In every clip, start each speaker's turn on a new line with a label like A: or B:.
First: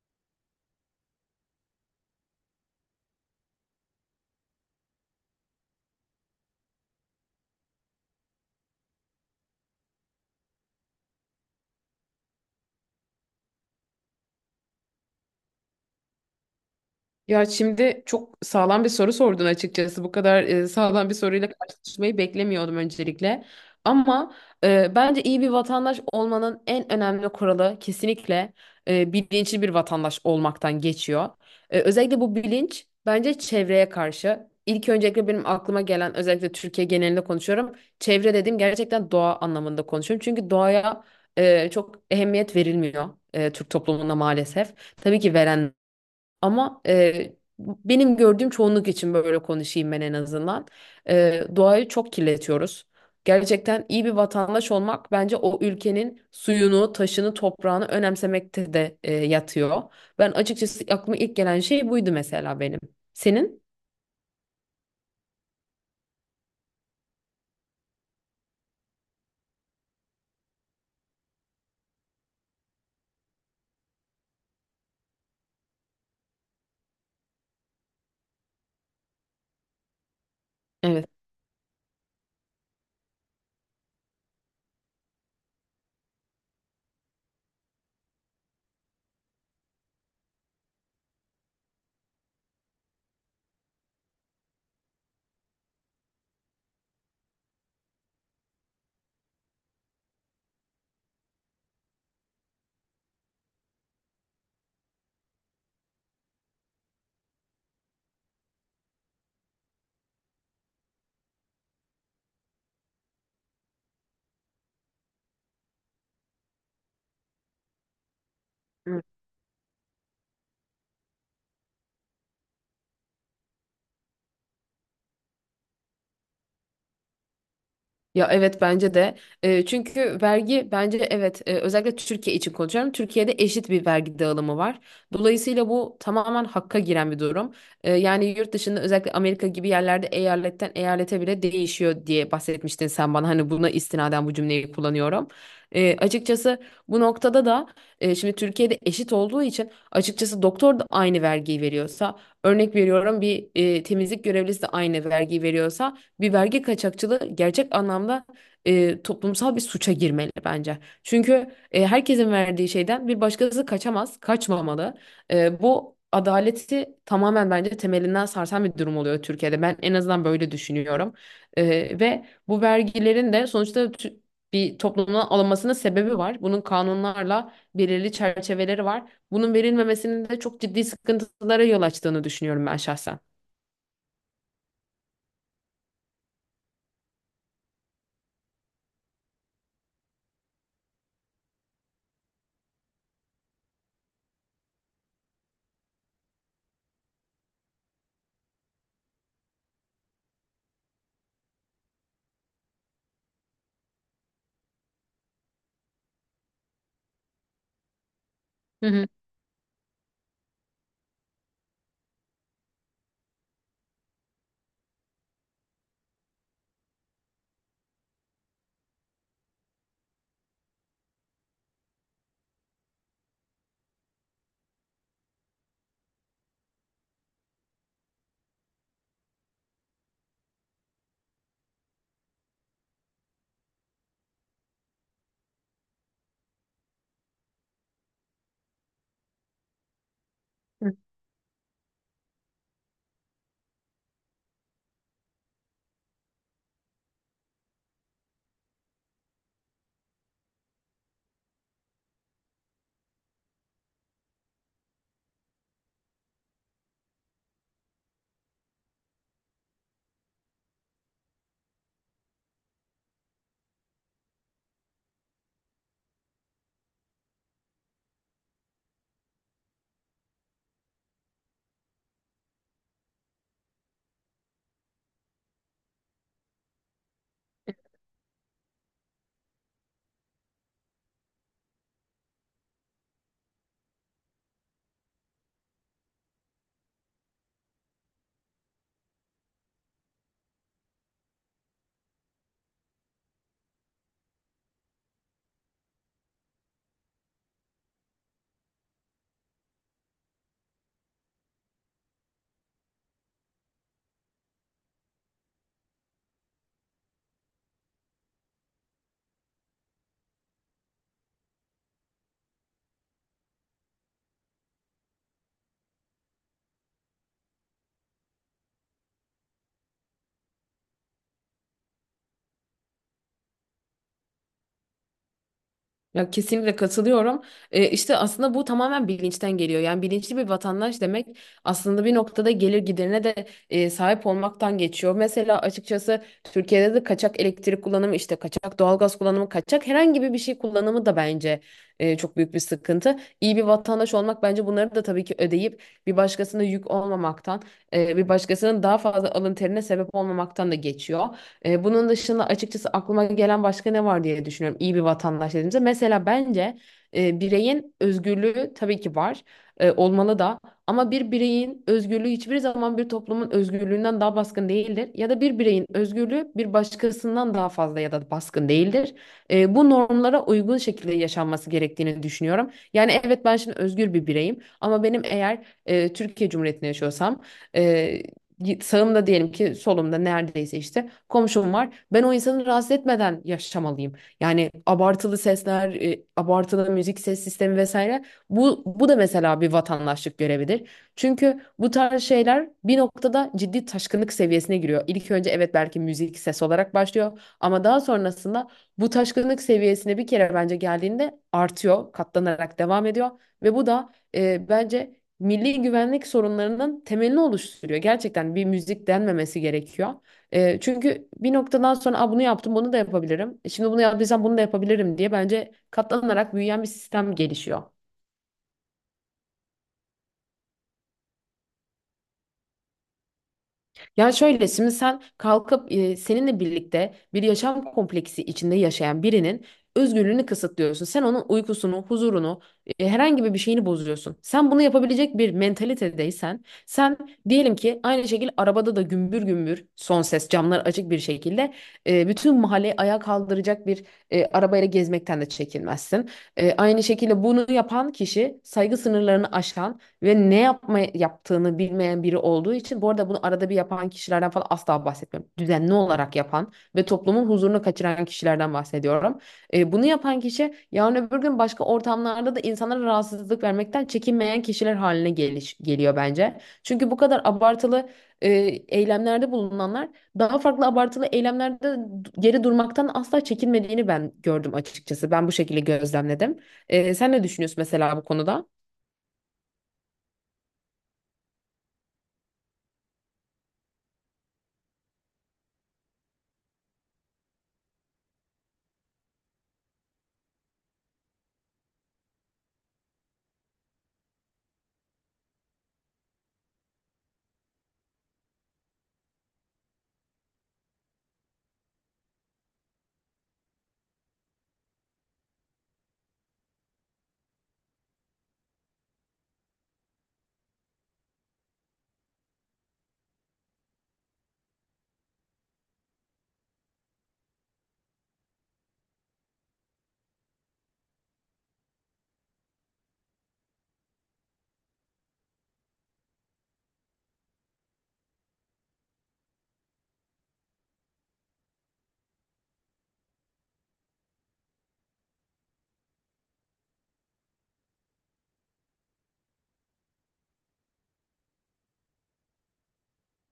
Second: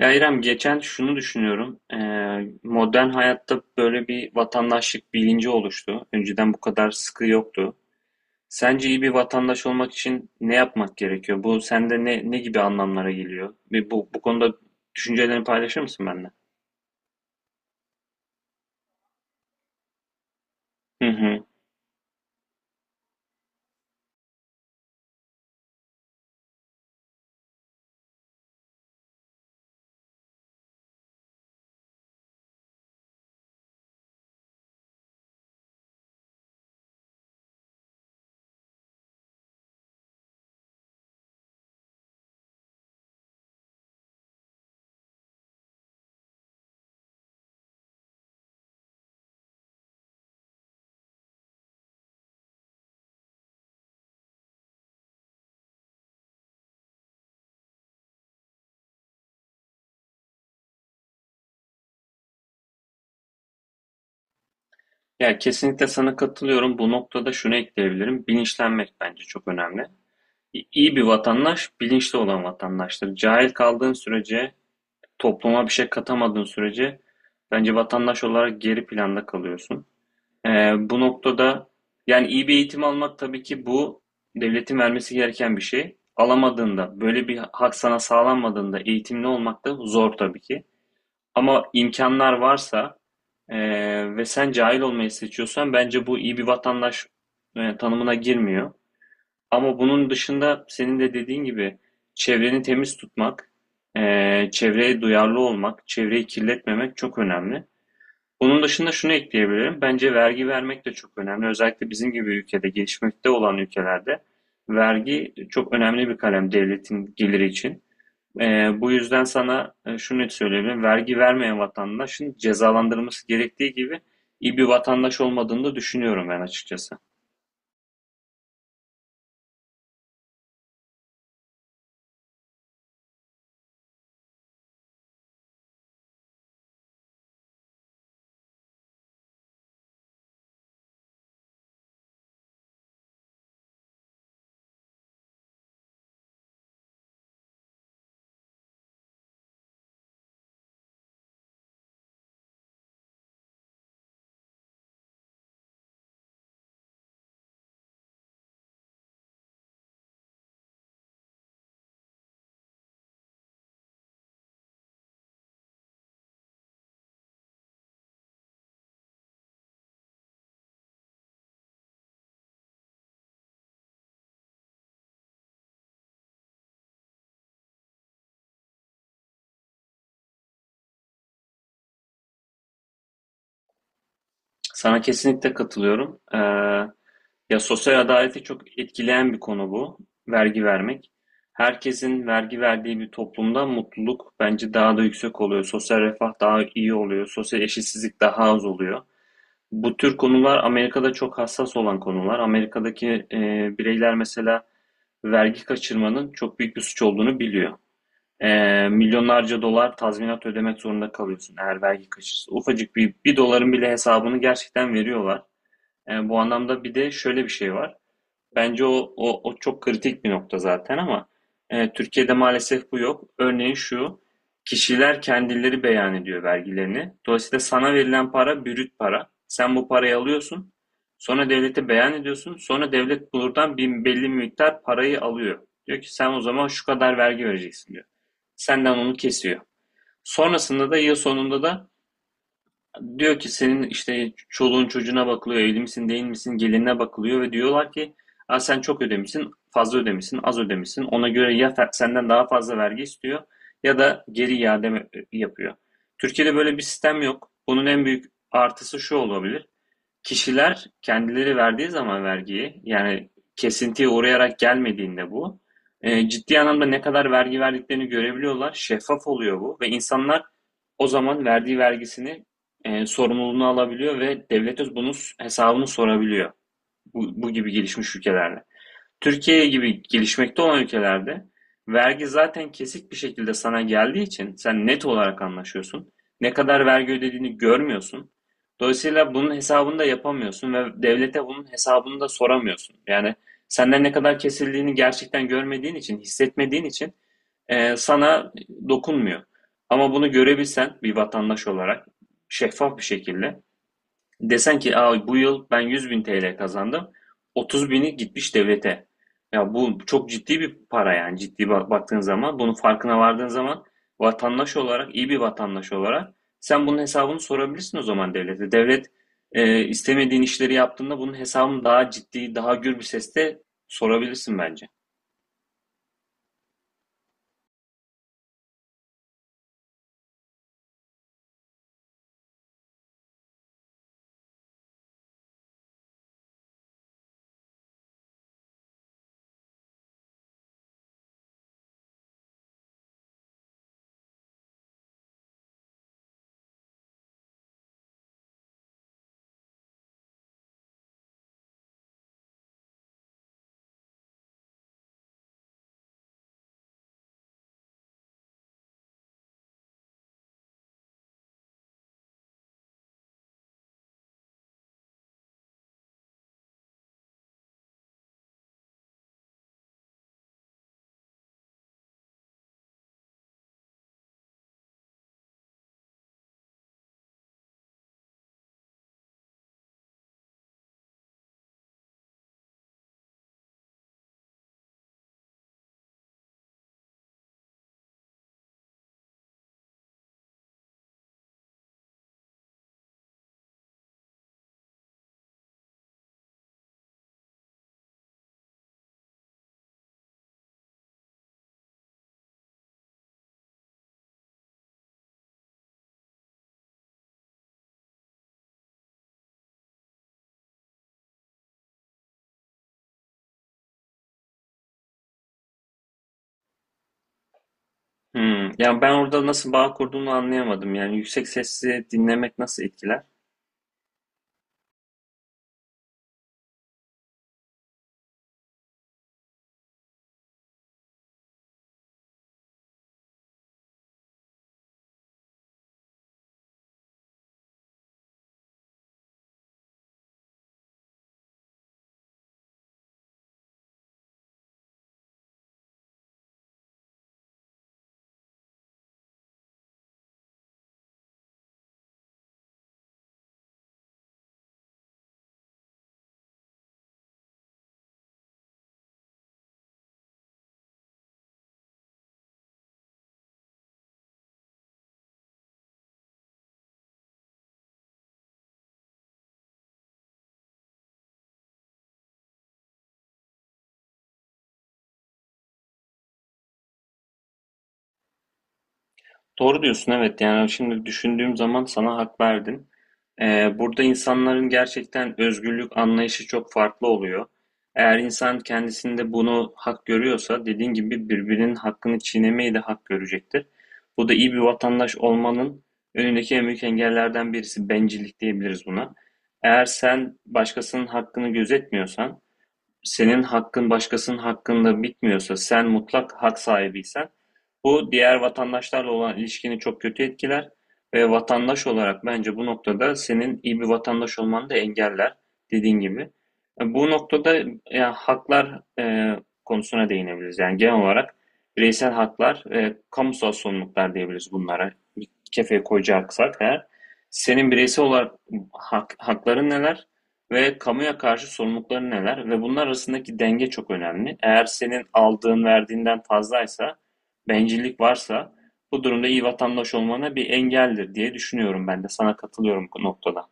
A: Ya İrem geçen şunu düşünüyorum. Modern hayatta böyle bir vatandaşlık bilinci oluştu. Önceden bu kadar sıkı yoktu. Sence iyi bir vatandaş olmak için ne yapmak gerekiyor? Bu sende ne gibi anlamlara geliyor? Bir bu konuda düşüncelerini paylaşır mısın benimle?
B: Ya şimdi çok sağlam bir soru sordun açıkçası. Bu kadar
A: Hı
B: sağlam bir
A: hı.
B: soruyla karşılaşmayı beklemiyordum öncelikle. Ama bence iyi bir vatandaş olmanın en önemli kuralı kesinlikle bilinçli bir vatandaş olmaktan geçiyor. Özellikle bu bilinç bence çevreye karşı. İlk öncelikle benim aklıma gelen özellikle Türkiye genelinde konuşuyorum. Çevre dediğim gerçekten doğa anlamında konuşuyorum. Çünkü doğaya çok ehemmiyet verilmiyor Türk toplumunda maalesef. Tabii ki veren ama benim gördüğüm çoğunluk için böyle konuşayım ben en azından. Doğayı çok kirletiyoruz. Gerçekten iyi bir vatandaş olmak bence o ülkenin suyunu, taşını, toprağını önemsemekte de yatıyor. Ben açıkçası aklıma ilk gelen şey buydu mesela benim. Senin?
A: Ya kesinlikle sana katılıyorum. Bu noktada şunu ekleyebilirim. Bilinçlenmek bence çok önemli. İyi bir vatandaş bilinçli olan vatandaştır. Cahil kaldığın sürece topluma bir şey katamadığın sürece bence vatandaş olarak geri planda kalıyorsun. Bu
B: Evet.
A: noktada yani iyi bir eğitim almak tabii ki bu devletin vermesi gereken bir şey. Alamadığında, böyle bir hak sana sağlanmadığında eğitimli olmak da zor tabii ki. Ama imkanlar varsa e, ve sen cahil olmayı seçiyorsan bence bu iyi bir vatandaş tanımına girmiyor. Ama bunun dışında senin de dediğin gibi çevreni temiz tutmak, çevreye duyarlı olmak, çevreyi kirletmemek çok önemli. Bunun dışında şunu ekleyebilirim. Bence vergi vermek de çok önemli. Özellikle bizim gibi ülkede, gelişmekte olan ülkelerde vergi çok önemli bir kalem devletin geliri için. Bu
B: Hı.
A: yüzden sana şunu söyleyebilirim. Vergi vermeyen vatandaşın cezalandırılması gerektiği gibi iyi bir vatandaş olmadığını da düşünüyorum ben açıkçası.
B: Ya evet bence de. Çünkü vergi bence evet, özellikle Türkiye için konuşuyorum. Türkiye'de eşit bir vergi dağılımı var. Dolayısıyla bu tamamen hakka giren bir durum. Yani yurt dışında özellikle Amerika gibi yerlerde eyaletten eyalete bile değişiyor diye bahsetmiştin sen bana. Hani buna istinaden bu cümleyi kullanıyorum. Açıkçası bu noktada da şimdi Türkiye'de eşit olduğu için açıkçası doktor da aynı vergiyi veriyorsa örnek veriyorum bir temizlik görevlisi de aynı vergiyi veriyorsa bir vergi kaçakçılığı gerçek anlamda toplumsal bir suça girmeli bence. Çünkü herkesin verdiği şeyden bir başkası kaçamaz, kaçmamalı. Bu adaleti tamamen bence temelinden sarsan bir durum oluyor Türkiye'de. Ben en azından böyle düşünüyorum. Ve bu vergilerin de sonuçta bir toplumdan alınmasının sebebi var. Bunun kanunlarla belirli çerçeveleri var. Bunun verilmemesinin de çok ciddi sıkıntılara yol açtığını düşünüyorum ben şahsen.
A: Sana kesinlikle katılıyorum. Ya sosyal adaleti çok etkileyen bir konu bu. Vergi vermek. Herkesin vergi verdiği bir toplumda mutluluk bence daha da yüksek oluyor. Sosyal refah daha iyi oluyor. Sosyal eşitsizlik daha az oluyor. Bu tür konular Amerika'da çok hassas olan konular. Amerika'daki bireyler mesela vergi kaçırmanın çok büyük bir suç olduğunu biliyor.
B: Hı hı.
A: Milyonlarca dolar tazminat ödemek zorunda kalıyorsun eğer vergi kaçırırsa. Ufacık bir doların bile hesabını gerçekten veriyorlar. Bu anlamda bir de şöyle bir şey var. Bence o çok kritik bir nokta zaten ama Türkiye'de maalesef bu yok. Örneğin şu, kişiler kendileri beyan ediyor vergilerini. Dolayısıyla sana verilen para bürüt para. Sen bu parayı alıyorsun, sonra devlete beyan ediyorsun, sonra devlet buradan bir belli miktar parayı alıyor. Diyor ki sen o zaman şu kadar vergi vereceksin diyor. Senden onu kesiyor. Sonrasında da
B: Hı.
A: yıl sonunda da diyor ki senin işte çoluğun çocuğuna bakılıyor, evli misin değil misin, gelinine bakılıyor ve diyorlar ki aa, sen çok ödemişsin, fazla ödemişsin, az ödemişsin. Ona göre ya senden daha fazla vergi istiyor ya da geri iade yapıyor. Türkiye'de böyle bir sistem yok. Bunun en büyük artısı şu olabilir. Kişiler kendileri verdiği zaman vergiyi, yani kesintiye uğrayarak gelmediğinde bu, ciddi anlamda ne kadar vergi verdiklerini görebiliyorlar. Şeffaf oluyor bu ve insanlar o zaman verdiği vergisini sorumluluğunu alabiliyor ve devlete bunun hesabını sorabiliyor. Bu gibi gelişmiş ülkelerle. Türkiye gibi gelişmekte olan ülkelerde vergi zaten kesik bir şekilde sana geldiği için sen net olarak anlaşıyorsun. Ne kadar vergi ödediğini görmüyorsun. Dolayısıyla bunun hesabını da yapamıyorsun ve devlete bunun hesabını da soramıyorsun. Yani senden ne kadar kesildiğini gerçekten görmediğin için, hissetmediğin için sana dokunmuyor. Ama bunu görebilsen bir vatandaş olarak şeffaf bir şekilde desen ki aa, bu yıl ben 100.000 TL kazandım, 30 bini gitmiş devlete. Ya bu çok ciddi bir para yani ciddi baktığın zaman. Bunun farkına vardığın zaman vatandaş olarak iyi bir vatandaş olarak sen bunun hesabını sorabilirsin o zaman devlete. Devlet istemediğin işleri yaptığında bunun hesabını daha ciddi, daha gür bir sesle sorabilirsin bence.
B: Ya kesinlikle katılıyorum. İşte aslında bu tamamen bilinçten geliyor. Yani bilinçli bir vatandaş demek aslında bir noktada gelir giderine de sahip olmaktan geçiyor. Mesela açıkçası Türkiye'de de kaçak elektrik kullanımı, işte kaçak doğalgaz kullanımı, kaçak herhangi bir şey kullanımı da bence çok büyük bir sıkıntı. İyi bir vatandaş olmak bence bunları da tabii ki ödeyip bir başkasına yük olmamaktan, bir başkasının daha fazla alın terine sebep olmamaktan da geçiyor. Bunun dışında açıkçası aklıma gelen başka ne var diye düşünüyorum. İyi bir vatandaş dediğimizde. Mesela bence bireyin özgürlüğü tabii ki var. Olmalı da. Ama bir bireyin özgürlüğü hiçbir zaman bir toplumun özgürlüğünden daha baskın değildir. Ya da bir bireyin özgürlüğü bir başkasından daha fazla ya da baskın değildir. Bu normlara uygun şekilde yaşanması gerektiğini düşünüyorum. Yani evet ben şimdi özgür bir bireyim ama benim eğer Türkiye Cumhuriyeti'nde yaşıyorsam e, sağımda diyelim ki solumda neredeyse işte komşum var. Ben o insanı rahatsız etmeden yaşamalıyım. Yani abartılı sesler, abartılı müzik ses sistemi vesaire. Bu da mesela bir vatandaşlık görevidir. Çünkü bu tarz şeyler bir noktada ciddi taşkınlık seviyesine giriyor. İlk önce evet belki müzik ses olarak başlıyor ama daha sonrasında bu taşkınlık seviyesine bir kere bence geldiğinde artıyor, katlanarak devam ediyor ve bu da bence milli güvenlik sorunlarının temelini oluşturuyor. Gerçekten bir müzik denmemesi gerekiyor. Çünkü bir noktadan sonra "Aa, bunu yaptım bunu da yapabilirim. Şimdi bunu yaptıysam bunu da yapabilirim" diye bence katlanarak büyüyen bir sistem gelişiyor.
A: Hmm. Yani ben orada nasıl bağ kurduğunu anlayamadım. Yani yüksek sesli dinlemek nasıl etkiler?
B: Ya şöyle, şimdi sen kalkıp seninle birlikte bir yaşam kompleksi içinde yaşayan birinin özgürlüğünü kısıtlıyorsun. Sen onun uykusunu, huzurunu, herhangi bir şeyini bozuyorsun. Sen bunu yapabilecek bir mentalitedeysen, sen diyelim ki aynı şekilde arabada da gümbür gümbür son ses camlar açık bir şekilde bütün mahalleyi ayağa kaldıracak bir arabayla gezmekten de çekinmezsin. Aynı şekilde bunu yapan kişi saygı sınırlarını aşan ve ne yapma yaptığını bilmeyen biri olduğu için, bu arada bunu arada bir yapan kişilerden falan asla bahsetmiyorum. Düzenli olarak yapan ve toplumun huzurunu kaçıran kişilerden bahsediyorum. Bunu yapan kişi yarın öbür gün başka ortamlarda da insanlara rahatsızlık vermekten çekinmeyen kişiler haline geliyor bence. Çünkü bu kadar abartılı e, eylemlerde bulunanlar daha farklı abartılı eylemlerde geri durmaktan asla çekinmediğini ben gördüm açıkçası. Ben bu şekilde gözlemledim. Sen ne düşünüyorsun mesela bu konuda?
A: Doğru diyorsun, evet. Yani şimdi düşündüğüm zaman sana hak verdim. Burada insanların gerçekten özgürlük anlayışı çok farklı oluyor. Eğer insan kendisinde bunu hak görüyorsa, dediğin gibi birbirinin hakkını çiğnemeyi de hak görecektir. Bu da iyi bir vatandaş olmanın önündeki en büyük engellerden birisi bencillik, diyebiliriz buna. Eğer sen başkasının hakkını gözetmiyorsan, senin hakkın başkasının hakkında bitmiyorsa, sen mutlak hak sahibiysen, bu diğer vatandaşlarla olan ilişkini çok kötü etkiler ve vatandaş olarak bence bu noktada senin iyi bir vatandaş olmanı da engeller dediğin gibi. Bu noktada haklar konusuna değinebiliriz. Yani genel olarak bireysel haklar, kamusal sorumluluklar diyebiliriz bunlara kefeye koyacaksak eğer senin bireysel olarak hakların neler ve kamuya karşı sorumlulukların neler ve bunlar arasındaki denge çok önemli. Eğer senin aldığın verdiğinden fazlaysa, bencillik varsa bu durumda iyi vatandaş olmana bir engeldir diye düşünüyorum ben de. Sana katılıyorum bu noktada.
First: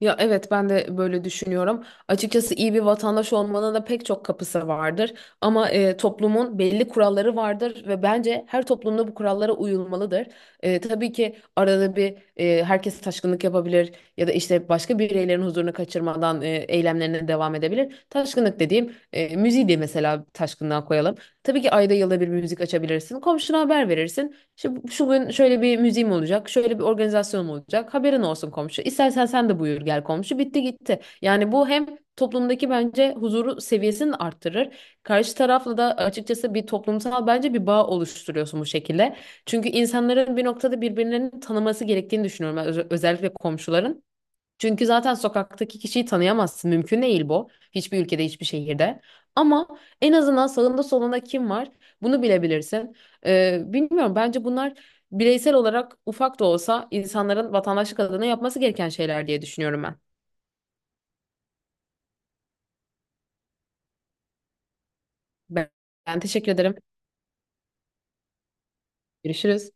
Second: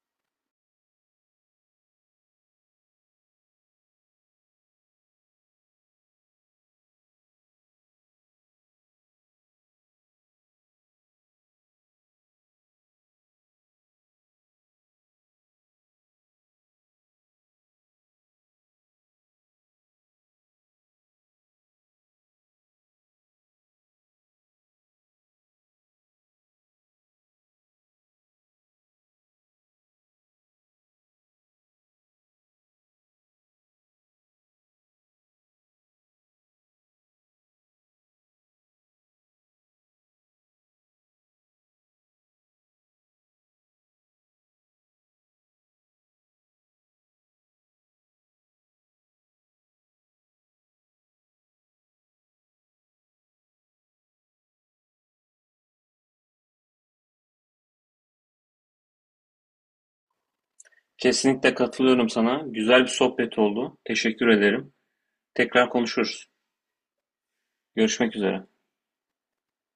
B: Ya evet, ben de böyle düşünüyorum. Açıkçası iyi bir vatandaş olmanın da pek çok kapısı vardır. Ama toplumun belli kuralları vardır ve bence her toplumda bu kurallara uyulmalıdır. Tabii ki arada bir herkes taşkınlık yapabilir ya da işte başka bireylerin huzurunu kaçırmadan eylemlerine devam edebilir. Taşkınlık dediğim, müziği de mesela taşkınlığa koyalım. Tabii ki ayda yılda bir müzik açabilirsin. Komşuna haber verirsin. İşte şu gün şöyle bir müziğim olacak, şöyle bir organizasyonum olacak. Haberin olsun komşu. İstersen sen de buyur gel komşu. Bitti gitti. Yani bu hem toplumdaki bence huzuru seviyesini arttırır. Karşı tarafla da açıkçası bir toplumsal bence bir bağ oluşturuyorsun bu şekilde. Çünkü insanların bir noktada birbirlerini tanıması gerektiğini düşünüyorum. Ben, özellikle komşuların. Çünkü zaten sokaktaki kişiyi tanıyamazsın. Mümkün değil bu. Hiçbir ülkede, hiçbir şehirde. Ama en azından sağında solunda kim var, bunu bilebilirsin. Bilmiyorum, bence bunlar bireysel olarak ufak da olsa insanların vatandaşlık adına yapması gereken şeyler diye düşünüyorum ben.
A: Kesinlikle katılıyorum sana. Güzel bir sohbet oldu. Teşekkür ederim. Tekrar
B: Ben Ben
A: konuşuruz.
B: teşekkür ederim.
A: Görüşmek üzere.
B: Görüşürüz.